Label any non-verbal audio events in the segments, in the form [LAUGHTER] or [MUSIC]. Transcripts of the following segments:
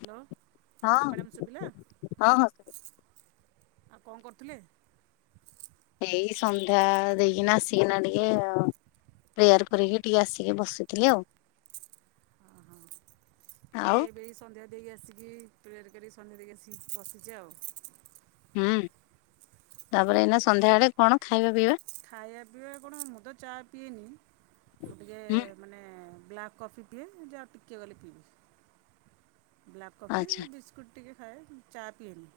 Hello ହଁ madam ସୁଭିଲା ହଁ ହଁ ଆଉ କଣ କରଥିଲେ? ଏଇ ସନ୍ଧ୍ୟା ଦେଇକିନା ଆସିକିନା ଟିକେ ଅ ପ୍ରେୟାର କରିକି ଟିକେ ଆସିକି ବସିଥିଲି ଆଉ। ଓ ହୋ। ମୁଁ ଆଉ ବି ଏବେ ଏଇ ସନ୍ଧ୍ୟା ଦେଇକି ଆସିକି ପ୍ରେୟାର କରିକି ସନ୍ଧ୍ୟା ଦେଇକି ଆସି ବସିଚି ଆଉ। ହୁଁ ତାପରେ ଏଇନା ସନ୍ଧ୍ୟାବେଳେ କଣ ଖାଇବା ପିଇବା? ଖାଇବା ପିଇବା କଣ ମୁଁ ତ ଚା ପିଏନି। ମୁଁ ଟିକେ ହୁଁ ମାନେ ବ୍ଲାକ୍ କଫି ପିଏ। ଯେ ଆଉ ଟିକିଏ ଗଲେ ପିଇବି। ବ୍ଲାକ୍ କଫି ଆଚ୍ଛା ବିସ୍କୁଟ୍ ଟିକେ ଖାଏ ଚା ପିଇଏନି।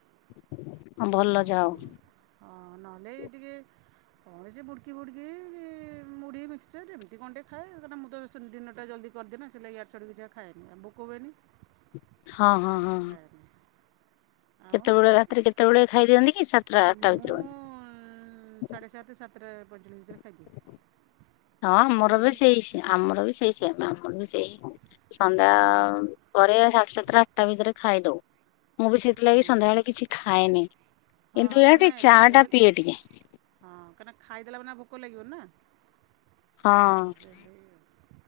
ଆ ଭଲ ଯାଆ ହଉ। ହଁ ନହେଲେ ଏଇ ଟିକେ କଣ ସେ ବୁଡ଼କି ବୁଡ଼କି ମୁଢି ମିକସଚର୍ ଯେମିତି କଣଟେ ଖାଏ କାଇଁକନା ମୁଁ ସେ ଦିନଟା ଜଲଦି କରିଦିଏ ନା ସେଲାଗି ଆଡୁ ସ୍ୟାଡୁ କିଛି ଆଉ ଖାଏନି ଭୋକ ହୁଏନି। ହଁ ହଁ ହଁ ହଁ। ଖାଏନି। ଆଉ କେତବେଳେ ରାତିରେ କେତବେଳେ ଖାଇ ଦିଅନ୍ତି? କି ସାତଟା ଆଠଟା ମୁଁ ଭିତରେ ବୋଧେ। ସାଢ଼େ ସାତେ ସାତଟା ପର୍ଯ୍ୟନ୍ତ। ହଁ ଆମର ବି ଫୁଟି ସେଇ ସେ ଆମର ବି ସେଇ ସେମ୍ ଆମର ବି ସେଇ ସନ୍ଧ୍ୟା ହଁ ପରେ ସାଢେ ସାତଟା ଆଠଟା ଭିତରେ ଖାଇଦଉ। ମୁଁ ବି ହଁ ସେଥିଲାଗି ସନ୍ଧ୍ୟାବେଳେ କିଛି ଖାଏନି ହଁ କିନ୍ତୁ ଏଇଆ ଟିକେ କାହିଁକିନା ଚା ଟା ଖାଇଦେଲେ ପିଏ ଟିକେ। ହଁ କାହିଁକିନା ଖାଇଦେଲା ମାନେ ଭୋକ ଲାଗିବନିନା ହଁ ଆଉ ସେଇଥିଲାଗି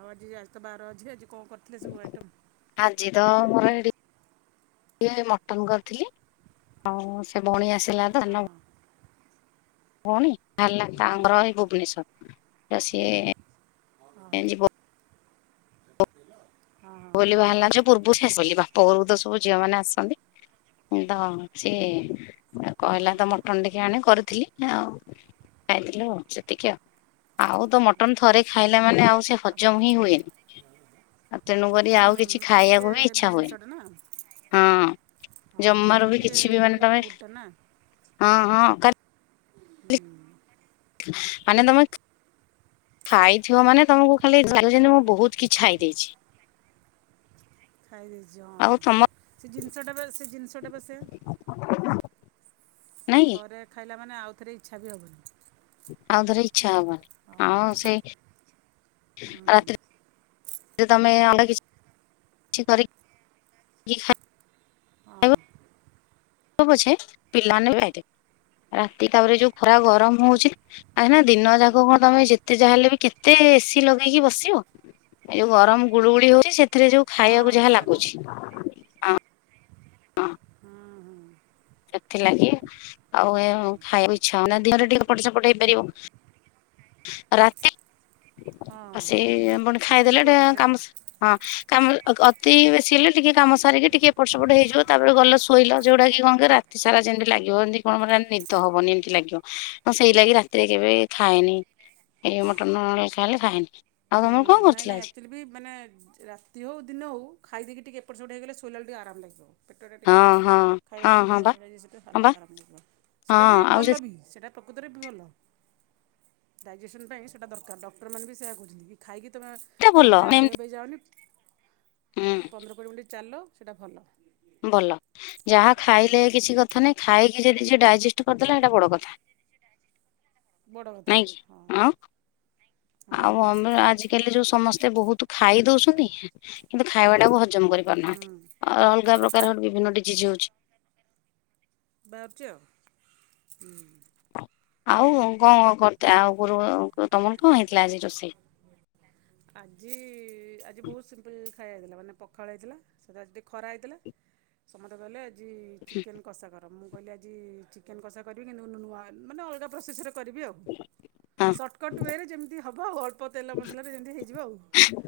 ଆଉ ଆଜି ଆଜିତ ବାର ଅଛି ଆଜି କଅଁ କରିଥିଲେ ସବୁ ଆଇଟମ୍? ଆଜି ତ ମୋର ଏଇଠି ଇଏ ମଟନ୍ କରିଥିଲି। ଆଉ ସେ ବଉଣୀ ଆସିଲାତ ହଁ ସାନ ହଁ ଭଉଣୀ ବାହାରିଲା ହୁଁ ତାଙ୍କର ଏଇ ଭୁବନେଶ୍ଵର ତ ସିଏ ହଁ ହଁ ଏ ହଁ ଯିବ। [INAUDIBLE] ଭୋଲି ବାହାରିଲା ଯୋଉ ପୂର୍ବୁ ସେ ଆସଲି ବାପଘରୁକୁତ ସବୁ ଝିଅ ମାନେ ଆସନ୍ତି ଉଁ ତ ସିଏ ଆଉ ହଁ କହିଲା ତ ହଁ ମଟନ ଟିକେ ଆଣେ କରିଥିଲି ଆଉ ଖାଇଥିଲୁ ଆଉ ସେତିକି ଆଉ। ଆଉ ତ ମଟନ୍ ଥରେ ଖାଇଲା ମାନେ ଆଉ ସେ ଆପଣ ହଜମ ହିଁ ହୁଏନି। ଆଉ ତେଣୁକରି ହୁଁ ଆଉ କିଛି ସେ ଟିକେ ଖାଇବାକୁ ବି ହେଭି ଇଚ୍ଛା ହୁଏନି, ଜିନିଷଟା ନା ହଁ ହଁ। ସେଟା ଜମାରୁବି ଟିକେ କିଛିବି ମାନେ ହେଭି ତମେ, ଫୁଡ଼୍ଟା ନା ହଁ ହଁ। କାର ହୁଁ ମାନେ ତମେ ଖାଇଥିବ ମାନେ ତମୁକୁ ଖାଲି ଜାଣିବ ଯେମିତି ମୁଁ ବହୁତ୍ କିଛି ଖାଇ ଦେଇଚି। ଖାଇ ଦେଇଚି ହଁ। ଆଉ ତମ ସେ ଜିନିଷଟା ବା ସେ ଜିନିଷଟା ବା ସେଆ। ସେ ନାଇଁ ଥରେ ଖାଇଲା ମାନେ ଆଉଥରେ ଇଚ୍ଛା ବି ହବନି। ଆଉ ଥରେ ଇଚ୍ଛା ହବନି। ହଁ ସେଇ ହୁଁ ରାତ ତି ରେ ତମେ ଅଣ୍ଡା କିଛି କିଛି କରିକ୍ କି ଖା ହଁ। ପ ପଛେ ପିଲାମାନେ ଖାଇ ଦେବେ। ରାତି ତାପରେ ଯୋଉ ଖରା ଗରମ ହଉଚି ଆଇନା ଦିନ ଯାକ ହଁ ପୁଣି ତମେ ଯେତେ ଯାହା ହେଲେବି କେତେ ଏସିି ଲଗେଇକି ବସିବ। ଏ ଯୋଉ ଗରମ ଗୁଳୁଗୁଳି ହଉଚି, ସେଥିରେ ଯୋଉ ହଁ ଖାଇବାକୁ ଯାହା ସେ ତ ଲାଗୁଚି। ହଁ। ହୁଁ। ହୁଁ ସେଥିଲାଗି ଆଉ ଏ ଏବଂ ମୁଁ ଖାଇବାକୁ ଇଚ୍ଛା ହଉନି। ଆଉ ଦିନରେ ଟିକେ ଏପଟ ସେପଟ ହେଇପାରିବ। ରାତି ହଁ ସେ ଆପଣ ଯିବ ଖାଇଦେଲେ ଟିକେ କୁଆଡ଼େ ସେୟା କାମ ସା ହଁ କାମ ଅ, ଅତି ବେଶୀ ହେଲେ ଟିକେ କାମ ସାରିକି ଟିକେ ଏପଟ ସେପଟ ହେଇଯିବ ତାପରେ ଗଲ ହୋଇଲ ଯୋଉଡାକି କଣ କି ରାତି ସାରା ଯେମିତି ଲାଗିବ ଯେମିତି କଣ ମୋତେ ଏମିତି ନିଦ ହବନି ଏମିତି ଲାଗିବ। ମୁଁ ସେଇଲାଗି ରାତିରେ କେବେ ଖାଏନି ଏ ମଟନ୍ ଉଡା ଖାଇଲେ ଖାଏନି। ଆଉ ତୋମେ କଣ କ ନାଇ ନାଇ ଆକ୍ଚୁଲି ବି ମାନେ ରାତି ହଉ ଦିନ ହଉ ଖାଇଦେଇକି ଟିକେ ଏପଟ ସେପଟ ହେଇଗଲେ ଶୋଇଲା ବେଳୁକୁ ଟିକେ ଆରାମ ଲାଗିବ। ପେଟଟା ଟିକେ ହଁ ହଁ ହଁ ଖାଇବାଟା ହଁ ଟିକେ ବା [UNINTELLIGIBLE] ହଁ ହାଲା ବା ଆରାମ ଲାଗିବ। ସେଟା ହଁ ବି ଆଉ ଭଲ ବି ସେଟା ପ୍ରକୃତରେ ବି ଭଲ। ଡାଇଜେସନ୍ ପାଇଁ ସେଟା ଦରକାର, ଡକ୍ଟର୍ ମାନେ ବି ସେୟା କହୁଛନ୍ତି, କି ଖାଇକି ତୁମେ ଭଲ ସାଙ୍ଗେ ସାଙ୍ଗେ ଶୋଇବା ଏମତି ପାଇଁ ଯାଅନି, ହୁଁ ପନ୍ଦର କୋଡ଼ିଏ ମିନିଟ୍ ଚାଲ ସେଟା ଭଲ। ଭଲ ଯାହା ଆଉ ଖାଇଲେ କିଛି କଥା ନାହିଁ, ଖାଇକି ଯଦି ଯିଏ ଡାଇଜେଷ୍ଟ କରିଦେଲା ସେଟା ବଡ କଥା। ବଡ଼ କଥା ନାଇଁ କି? ହଁ ଅଁ, ଆଉ ହଁ ବନ୍ଦ ଆଜି କାଲି ଯୋଉ ସମସ୍ତେ ବହୁତୁ ଖାଇ ଦଉଛନ୍ତି କିନ୍ତୁ ଖାଇବାଟାକୁ ହଜମ କରିପାରୁନାହାନ୍ତି। ହୁଁ ଆ, ଅଲଗା ପ୍ରକାର ସେଠୁ ବିଭିନ୍ନ ଡିଜିଜ୍ ହଉଛି। ବାହାରୁଚି ଆଉ ହୁଁ,। ଆଉ କଣ କଣ ଖଟା ଆଗୁରୁ, ତୋମର କଣ ହେଇଥିଲା ଆଜି ରୋଷେଇ? ଆଜି ଆଜି ବହୁତ ସିମ୍ପୁଲ୍ ଖାଇବା ହେଇଥିଲା, ମାନେ ପଖାଳ ହେଇଥିଲା, ତୋତେ ଆଜି ଟିକେ ଖରା ହେଇଥିଲା। ସମସ୍ତେ କହିଲେ ଜି ଚିକେନ୍ କଷା କର, ମୁଁ କହିଲି ଆଜି ଚିକେନ୍ କଷା କରିବି କିନ୍ତୁ ନୂ-ନୂଆ ମାନେ ଅଲଗା ପ୍ରୋସେସ୍ ରେ କରିବି ଆଉ ହଁ ସଟ୍ କଟ୍ ୱେରେ ଯେମିତି ହବ ଅଳ୍ପ ତେଲ ମସଲା ରେ ଯେମିତି ହେଇଯିବ ଆଉ,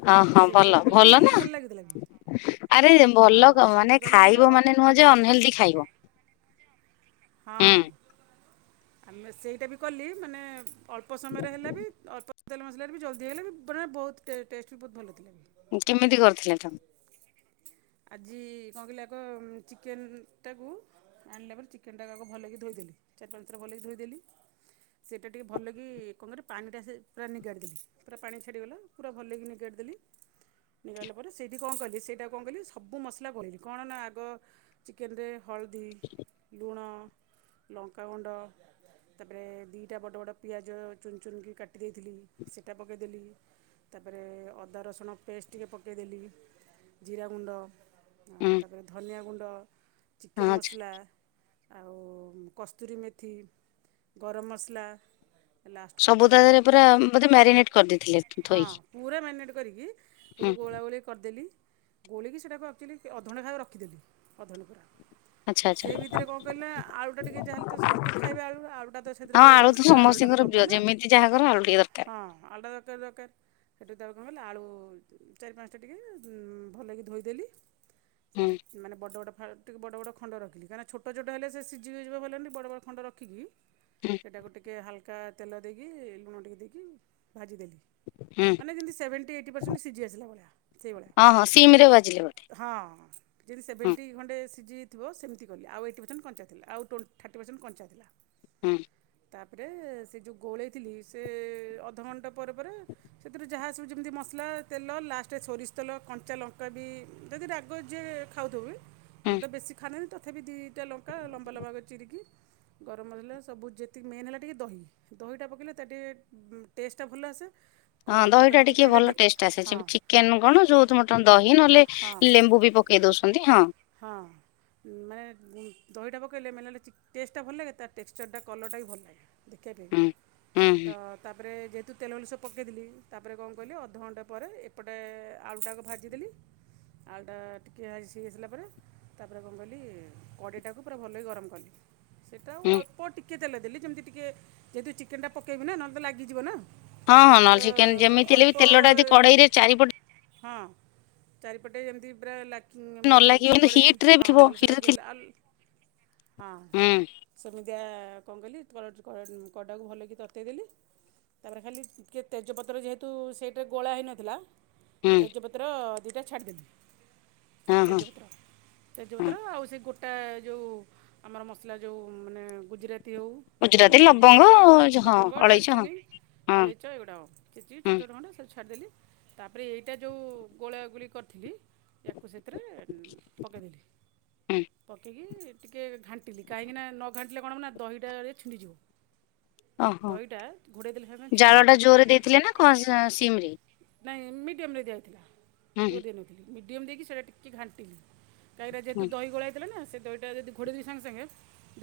ହଁ ହଁ ଭଲ ସେମିତିଆ ରେ କଲି କିନ୍ତୁ ନା ବହୁତ ଭଲ ଲାଗିଥିଲା ବି। ଆରେ ହଁ ଭଲ କହ, ସେମିତି ମାନେ କଲି ବି ଅ ଖାଇବ ହଁ। ମାନେ ନୁହଁ ଯେ ଅନହେଲଦି ଖାଇବ। ହଁ। ହୁଁ ଆମେ ସେଇଟା ବି କଲି ମାନେ ଅଳ୍ପ ସମୟରେ ହେଲା ବି, ଅଳ୍ପ ତେଲ ମସଲାରେ ବି ଜଲଦି ହେଇଗଲା ବି ବନେ ବହୁତ ଟେ-ଟେଷ୍ଟ ବି ବହୁତ ଭଲ ଥିଲା ବି। ଉଁ, କେମିତି କରିଥିଲେ ତୋମେ? ଆଜି କଣ କହିଲେ ଆଗ ଉଁ, ଚିକେନ୍ ଟା କୁ ଆଣିଲା ପରେ ଚିକେନ୍ ଟା ଆଗ ଭଲକି ଧୋଇଦେଲି ଚାରି ପାଞ୍ଚ ଥର ଭଲକି ଧୋଇଦେଲି। ସେଟା ଟିକେ ଭଲକି କଣ କରିବ ପାଣିଟା ସେ ପୁରା ନିଗାଡି ଦେଲି, ପୁରା ପାଣି ଛାଡିଗଲା। ପୁରା ଭଲିକି ନିଗାଡ଼ି ଦେଲି, ନିଗାଡ଼ିଲା ପରେ ସେ [UNINTELLIGIBLE] କଣ କଲି ସେଇଟାକୁ କଣ କଲି ସବୁ ମସଲା ଗୋଳେଇଲି କଣ ନା ଆଗ ଚିକେନ୍ ରେ ହଳଦୀ, ଲୁଣ, ଲଙ୍କାଗୁଣ୍ଡ ତାପରେ ଦିଇଟା ବଡ଼ ବଡ଼ ପିଆଜ ଚୁନ ଚୁନିକି କାଟି ଦେଇଥିଲି ସେଟା ପକେଇଦେଲି। ତାପରେ ଅଦା ରସୁଣ ପେଷ୍ଟ ଟିକେ ପକେଇଦେଲି। ଜିରା ଗୁଣ୍ଡ ଆ, ହୁଁ ତାପରେ ଧନିଆ ଗୁଣ୍ଡ, ହଁ ଚିକେନ୍ ଆଚ୍ଛା ମସଲା ଆଉ କସ୍ତୁରୀ ମେଥି, ଗରମ ମସଲା ହେ ଲାଷ୍ଟକୁ ସବୁ ତା ଦହି ଦେହରେ ପୁରା ବୋଧେ ମ୍ୟାରିନେଟ କରିଦେଇଥିଲେ ହଁ ଥୋଇକି। ପୁରା ମେଗନେଟ୍ କରିକି ହୁଁ ସବୁ ଗୋଳାଗୋଳି କ କରିଦେଲି ଗୋଳିକି ସେଟାକୁ ଆକ୍ଚୁଲି ଅଧଘଣ୍ଟେ ଖାଳ ରଖିଦେଲି। ଅଧଘଣ୍ଟେ ପୁରା। ଆଚ୍ଛା ଆଚ୍ଛା ସେଇ ଭିତରେ କଣ କହିଲେ ଆଳୁ ଟା ଟିକେ ଯାହାହେଲେ ତ ସମତେ ଖାଇବେ ଆଳୁ, ଆଳୁ ଟା ତ ସେଥିରେ ଗୋଳେଇଲେ ଆଉ ସେଟା ଆଳୁ ଟା ତ ହବ ଯୁଅ ଯେମିତି ଯାହା କର ଆଳୁ ଟିକେ ଦରକା ହଁ ଆଳୁ ଟା ଦରକାର ଦରକାର। ସେଠୁ ତାକୁ କଣ କଲେ ଆଳୁ ଚାରି ପାନ୍ସା ଟିକେ ଉଁ, ଭଲକି ଧୋଇଦେଲି। ହୁଁ ସେଉ ମାନେ ବଡ଼ ବଡ଼ ଫା- ଟିକେ ବଡ଼ ବଡ଼ ଖଣ୍ଡ ରଖିଲି, କାହିଁକି ନା ଛୋଟଛୋଟ ହେଲେ ସେ ସିଜିଯିବ ଭଲନି, ବଡ଼ ବଡ଼ ଖଣ୍ଡ ରଖିକି ହୁଁ। ସେଟାକୁ ଟିକିଏ ହାଲକା ତେଲ ଦେଇକି ଲୁଣ ଟିକେ ଦେଇକି ଭାଜିଦେଲି। ହୁଁ ମାନେ ଯେମିତି ସେଭେଣ୍ଟି ଏଇଟି ପସେଣ୍ଟ୍ ସିଯି ଆସିଲା ଭଳିଆ। ସେଇଭଳିଆ। ହଁ ହଁ ସିମ୍ ରେ ବାଜିଲେ ଗୋଟେ। ହଁ। ଯେମିତି ସେଭେଣ୍ଟି ଖଣ୍ଡେ ସିଝିଥିବ ସେମତି କଲି ଆଉ ଏଇଟି ପରସେଣ୍ଟ କଞ୍ଚା ଥିଲା ଆଉ ଟୋ ଥାର୍ଟି ପରସେଣ୍ଟ କଞ୍ଚା ଥିଲା। ଲା। ହୁଁ। ତାପରେ ସେ ଯୋଉ ଗୋଳେଇଥିଲି ସେ ଅଧଘଣ୍ଟା ପରେ ପରେ ସେଥି୍ରୁ ଯାହା ସବୁ ଯେମିତି ମସଲା ତେଲ ଲା ସେ ସୋରିଷ ତେଲ କଞ୍ଚା ଲଙ୍କା ବି ଯଦି ରାଗ ଯିଏ ଖାଉଥିବବି। ହୁଁ। ଆମେ ତ ବେଶୀ ଖାଆନ୍ତି ନି ତଥାବି ଦିଇଟା ଲଙ୍କା ଲମ୍ବା ଲମ୍ବା କରି ଚିରିକି ଗରମ ମସଲା ସବୁ ଯେତିକି ମେନ୍ ହେଲା ଟିକେ ଦହି। ଦହିଟା ପକେଇଲେ ତା ଟିକେ ବୁ ଟେଷ୍ଟଟା ଭଲ ଆସେ। କ ହଁ ଦହିଟା ମାନେ ଟିକେ ଚିକେନଟା ଭଲ ଦେଖି ଟେଷ୍ଟ ଆସେ ହଁ ଯେବେ ଚି କେନୁ କଣ ଯୋଉ [UNINTELLIGIBLE] ଦହି ନହେଲେ ହଁ ଲେମ୍ବୁ ବି ପକେଇ ଦଉଛନ୍ତି ହଁ। ହଁ। ମାନେ ଦହିଟା ପକେଇଲେ ମାନେ ଚିକ୍ ଟେଷ୍ଟଟା ଭଲ ଲାଗେ ତା ଟେକ୍ସଚରଟା କଲରଟା ବି ଭଲ ଲାଗେ। ଦେଖେଇପେବି ହୁଁ ହୁଁ ହୁଁ ତ ତାପରେ ଯେ ତୁ ତେଲ ତୁଲି ସବୁ ପକେଇ ଦେଲି ତାପରେ କଣ କଲି ଅଧଘଣ୍ଟେ ପରେ ଏପଟେ ଆଳୁ ଟା ଆଗେ ଭାଜି ଦେଲି ଆଳୁଟା ଟିକେ ସିଜେଇ ସାରିଲା ପରେ ତା ପରେ କଣ କଲି କଡ଼େଇ ଟାକୁ ପୁରା ଭଲକି ଗରମ କଲି। ସେଇଟା ଆଉ ହୁଁ ଅଳ୍ପ ଟିକେ ତେଲ ଦେଲି ଯେମିତି ଟିକେ ଯେହେତୁ ଚିକେନଟା ପକେଇବି ନା ନହେଲେ ତ ଲାଗିଯିବ ନା? ହଁ ହଁ ନ ତ ଚିକେନ ଯେମିତି ହେଲେ ବି ତେଲଟା ଜଦି ଅଳ୍ପ କଡେଇରେ ଚାରିପଟ ହଁ ଚାରିପଟେ ଯେମିତି ପୁରା ଲା ଉଁ ଉଁ ନ ଲାଗିବ କିନ୍ତୁ ସବୁଆଡ଼େ ଯେନ୍ ହିଟ ରେ ବି ହଁ ଥିବ ଭଲସେ ହିଟ ରେ ଥିଲେ ଲାଗିଗଲେ ଆଲ ହଁ। ହୁଁ ସେମିଦିଆ କଣ କଲି [UNINTELLIGIBLE] କଡ଼ାକୁ ଭଲ କିି ତତେଇ ଦେଲି। ତାପରେ ଖାଲି ଟିକେ ତେଜପତ୍ର ଯେହେତୁ ସେଇଟାରେ ଗୋଳା ହେଇନଥିଲା ହୁଁ ତେଜପତ୍ର ଦିଟା ଛାଡି ଦେଲି ହଁ ହଁ ତେଜପତ୍ର। ହଁ ତେଜପତ୍ର ଆଉ ସେ ଗୋଟା ଯୋଉ ଆମର ମସଲା ଯୋଉ ମାନେ ଗୁଜୁରାତି ହଉ। ଆଉ ଗୁଜୁରାତି ଲବଙ୍ଗ ଡ଼ା ହଁ ଲବଙ୍ଗ ଡାଲ୍ ଅଳେଇଚ ହଁ ଚିନି ହଁ ଅଳେଇଚ ଏଗୁଡ଼ାକ ଛେଚୀକି ଛୋଟ ହୁଁ ଛଟ ଖଣ୍ଡ ସବୁ ଛାଡ଼ିଦେଲି। ତାପରେ ଏଇଟା ଯୋଉ ଗୋଳା ଗୁଳି କରିଥିଲି ୟାକୁ ସେଥିରେ ପକେଇଦେଲି ହୁଁ ପକେଇକି ଟିକେ ଘାଣ୍ଟିଲି କାହିଁକି ନା ନ ଘଣ୍ଟିଲେ କଣ ହବ ନା ଦହିଟା ଏ ଛିଣ୍ଡିଯିବ। ଓହୋ ଦହିଟା ଘୋଡେଇ ଦେଲେ ସେଇ ପାଇଁ ଛିଣ୍ଡି ଜାଳ ଟା ଯିବ। ଜୋରରେ ଦେଇଥିଲେ ନା? ହଁ ସା ସିମ୍ ରେ। ନାଇଁ ମିଡ଼ିୟମରେ ଦିଆ ହେଇଥିଲା ହୁଁ ଜୋରେ ହୁଁ ଦେଇ ନଥିଲି ମିଡ଼ିୟମ ଦେଇକି ସେଇଟା ଟିକିଏ ଘାଣ୍ଟିଲି। କାଈରା ଯେହେତୁ ହୁଁ ଦଇ ଗୋଳା ହେଇଥିଲା ନା ସେ ଦହିଟା ଯଦି ଘୋଡେଇଦେବି ସାଙ୍ଗେ ସାଙ୍ଗେ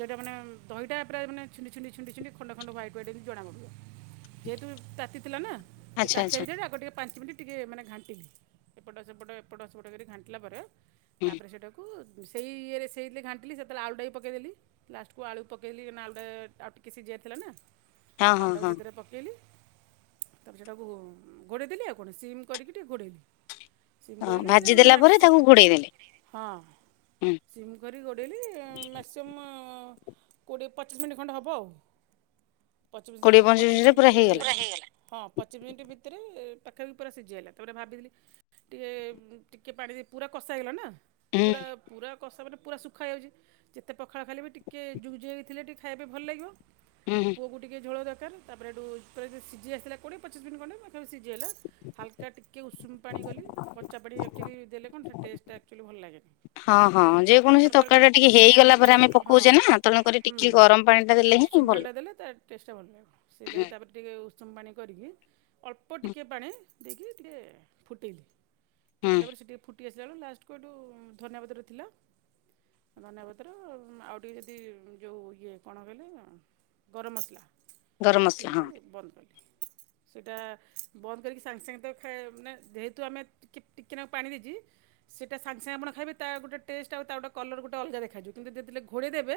ଦହିଟା ମାନେ ଦହିଟା ପୁରା ମାନେ ଛିଣ୍ଡି ଛିଣ୍ଡି ଛିଣ୍ଡି ଛିଣ୍ଡି ଖଣ୍ଡ ଖଣ୍ଡ ହ୍ୱାଇଟ୍ ହ୍ୱାଇଟ ହେଇକି ଜଣା ପଡିବ। ଯେହେତୁ ତାତି ଥିଲା ନା ସେ ଆଚ୍ଛା ତାତି ଆଚ୍ଛା ଭିତରେ ଆଗ ଟିକେ ପାଞ୍ଚ ମିନିଟ୍ ଟିକେ ମାନେ ଘାଣ୍ଟିଲି ଏପଟ ସେପଟ ଏପଟ ସେପଟ କରି ଘାଣ୍ଟିଲା ପରେ ହୁଁ ତାପରେ ସେଇଟାକୁ କୁ ସେଇ ଇଏରେ ସେଇଥିରେ ଘାଣ୍ଟିଲି ସେତେବେଳେ ଆଳୁ ଟା ବି ପକେଇ ଦେଲି। ଲାଷ୍ଟକୁ ଆଳୁ ପକେଇଲି ନା ଆଳୁ ଟା ଆଉ ଟିକେ ସିଝି ଆରଥିଲା ନା। ହଁ ଆଳୁ ଟା କୁ ହଁ ସେଇଥିରେ ପକେଇଲି ତାପରେ ସେଟାକୁ ଘୋଡେଇ ଦେଲି ଆଉ କଣ ସିମ୍ କରିକି ଟିକେ ଘୋଡ଼େଇଲି। ସିମ୍ ହଁ କରିକି ସେ ଭାଜି ଦେଲା ପରେ ମାକ୍ସି ତାକୁ ଘୋଡେଇ ଦେଲେ ହଁ। ହୁଁ ସିମ୍ କରି ଗୋଡ଼େଇଲି ଉଁ ମ୍ୟାକ୍ସିଅମ୍ କୋଡ଼ିଏ ପଚିଶ ମିନିଟ୍ ଖଣ୍ଡେ ହବ। ପଚି ପଚିଶ ମିନିଟ୍ ପୁରା ହେଇଗଲା ହଁ ପଚିଶ ମିନିଟ ଭିତରେ ପାଖାପାଖି ପୁରା ସିଝି ଅଲା ତାପରେ ଭାବିଲି ଟିକେ ଟିକେ ପାଣି ଦେ ପୁରା କଷା ହେଇଗଲା ନା। ହୁଁ ପୁରା ପୁରା କଷା ମାନେ ପୁରା ଶୁଖା ହେଇଯାଉଚି। ଯେତେ ପଖାଳ ଖାଇଲେ ବି ଟିକେ ଜୁଗ ଜୁଗିଆ ଥିଲେ ଟିକେ ଖାଇବା ବି ଭଲ ଲାଗିବ। ହୁଁ ପୁଅକୁ ଟିକେ ଝୋଳ ଦରକାର ତାପରେ ହେଠୁ ସିଯି ଆସିଲା କୋଡିଏ ପଚିଶ ମିନିଟ ଖଣ୍ଡେ ପାଖା ପାଖି ସିଝି ଆଇଲା। ହାଲକା ଟିକେ ଉଷୁମ ପାଣି କଲି କଞ୍ଚା ପାଡ଼ି ଆକଚୁଆଲି ଦେଲେ କଣ ସେ ଟେଷ୍ଟଟା ଆକ୍ଚୁଆଲି ଭଲ ଲାଗେନି। ହଁ ହଁ ଯେକୌଣସି ତରକାରୀ କଲେ ଟା ଟିକେ ହେଇଗଲା ଲେ ପରେ ଆମେ ହଁ ପକଉଛେ ନା ତେଣୁକରି ହୁଁ। ଟିକେ ଗରମ ପାଣି ଟା ଦେଲେ ହିଁ ଉସୁୁମ୍ ଭଲ। ପାଣିଟା ଦେଲେ ତା ଟେଷ୍ଟ ଟା ଭଲ ଲଗିବ, ସେଇ ହୁଁ ଲାଗି ତା ଟିକେ ଉଷୁମ ପାଣି କରିକି ଅଳ୍ପ ହୁଁ ଟିକେ ପାଣି ଦେଇକି ଟିକେ ଫୁଟେଇଲି। ହୁଁ ଫୁଟିଲା ପରେ ସେ ଟିକେ ଫୁଟି ଆସିଲା ବେଳକୁ ଲାଷ୍ଟକୁ ଏଇଠୁ ଧନିଆ ପତ୍ର ଥିଲା। ଧନିଆ ପତ୍ର ଆଉ ଟିକେ ଯଦି ଯଉ ଇଏ କଣ କହିଲେ ଗରମ ମସଲା ଗରମ ମସଲା ହଁ ପକେଇକି ବନ୍ଦ କଲି ସେଇଟା ବନ୍ଦ କରିକି ସାଙ୍ଗେ ସାଙ୍ଗେ ତ ଖାଇ ମାନେ ଯେହେତୁ ଆମେ ଟି ଟିକେ ନାଙ୍କୁ ପାଣି ଦେଇଚି। ସେଇଟା ସାଙ୍ଗ ସାଙ୍ଗେ ଆପଣ ଖାଇବେ ତା ଗୋଟେ ଟେଷ୍ଟ ଆଉ ତା ଗୋଟେ କଲର୍ ଗୋଟେ ଅଲଗା ଦେଖାଯିବ କିନ୍ତୁ ଯେତେବେଳେ ଘୋଡେଇ ଦେବେ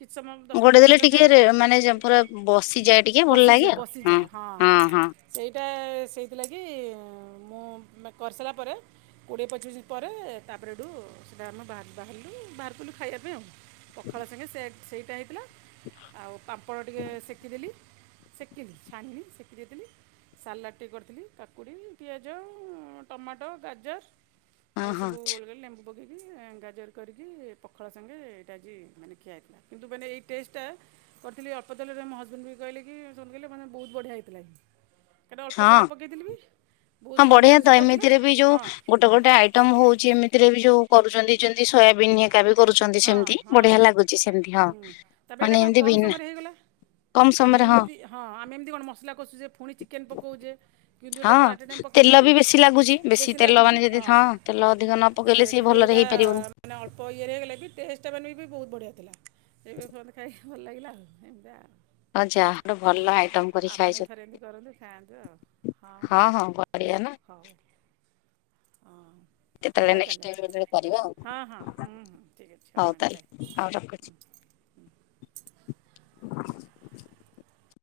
କିଛି ସମୟ ଦଶ ମିନିଟ୍ ଗୋଡେଇ ପନ୍ଦର ଦେଲେ ମିନଟେ ଟିକେ ଖାଇବେ ରେ ମାନେ ପୁରା ବସିଯାଏ ଟିକେ ଭଲ ଲାଗେ ବସିଯାଏ ଆଉ ବସିଯାଏ ହଁ। ହଁ ଏଇଟା ସେଇଥିଲାଗି ମୁଁ କରିସାଇଲା ପରେ କୋଡ଼ିଏ ପଚିଶ ପରେ ତାପରେ ହେଠୁ ସେଇଟା ଆମେ ବା ବାହାରିଲୁ ବାହାର କଲୁ ଖାଇବା ପାଇଁ ଆଉ। ପଖାଳ ସାଙ୍ଗେ ସେ ସେଇଟା ହେଇଥିଲା। [INAUDIBLE] ଆଉ ପାମ୍ପଡ଼ ଟିକେ ସେକିଦେଲି ସେକିଲି ଛାଣୀ ନି ସେକି ଦେଇଥିଲି। ସାଲାଡ଼ଟିଏ କରିଥିଲି କାକୁଡ଼ି ପିଆଜ ଟମାଟ ଗାଜର। ହଁ ଏରା ହଁ ସବୁ ଗୋଲ ଗଲି ଲେମ୍ବୁ ପକେଇକି ଗାଜର କରିକି ପଖାଳ ସାଙ୍ଗେ ଏଇଟା ଆଜି ମାନେ ଖିଆ ହେଇଥିଲା। କିନ୍ତୁ ମାନେ ଏଇ ଟେଷ୍ଟ ଟା କରିଥିଲି ଅଳ୍ପ ତେଲରେ ମୋ ହଜବେଣ୍ଡ ବି କହିଲି କି [UNINTELLIGIBLE] ମାନେ ବହୁ ବଢିଆ ହେଇଥିଲା। ତାର ଅଳ୍ପ ହଁ ତେଲ ପକେଇଥିଲି ବି। ବହୁତ ହଁ ସବୁ ବଢିଆ ଜିନିଷ ତ ପଡ଼ିଥିଲା ଏମିତିରେ ବି ଯୋଉ ହଁ ଗୋଟେ ଗୋଟେ ଆଇଟମ୍ ହଉଛି ଏମିତିରେ ବି ଯୋଉ କରୁଛନ୍ତି ଯେମିତି ସୋୟାବିନ୍ ହୈକା ବି କରୁଛନ୍ତି ହଁ ସେମିତି ହଁ ବଢିଆ ଲାଗୁଛି ସେମିତି ହଁ। ହୁଁ ତାପରେ ମାନେ ଏଇଟା କଣ ଏମିତି କମ୍ ବିନା ସମୟରେ ହେଇଗଲା। କମ ଆମେ ସମୟରେ ଏମିତି ହଁ ଆମେ ଏମିତି କଣ ମସଲା କଷୁଚେ ପୁଣି ଚିକେନ ପକଉଚେ କିନ୍ତୁ ଏଇଟେ ହଁ ଯୋଉ ପକେଇ ତେଲ ଦେଲି ବି ବେଶୀ ଲାଗୁଛି ବେଶୀ ତେଲ ଲାଗୁଚି ମାନେ ଯଦି ହଁ ତେଲ ଅଧିକ ନ ପକେଇଲେ ସେ ସିଏ କିନ୍ତୁ ଭଲରେ ଏଇଟା ହେଇପାରିବନି। ମାନେ ଅଳ୍ପ ଇଏରେ ହେଇଗଲେ ବି ଟେସଟା ମାନେ ବି ବହୁତ ବଢ଼ିଆଥିଲା। ସେଇ ପାଇଁ ସମତେ ଖାଇ ଭଲ ଲାଗିଲା ଏମିତି ଆଉ। ହଁ ଯାହା ଗୋଟେ ଭଲ ହେଲା ଆଇଟମ କରି ଆପଣ ଖାଇଛୁ ଏ ଥରେ ଏମିତି କରନ୍ତୁ ଖାଆନ୍ତୁ ଆଉ ହଁ ହଁ। ହଉ ହଁ। ହଉ କେତେବେଳେ ନେଷ୍ଟ ତାହେଲେ ଟାଇମ୍ କେତେବେଳେ କରିବା ଆଉ। ହଁ ହଁ ହୁଁ ହୁଁ ଠିକ୍ ଅଛି ହଉ ମାମ୍ ବାଏ। ତାହେଲେ ହଉ ରଖୁଛି।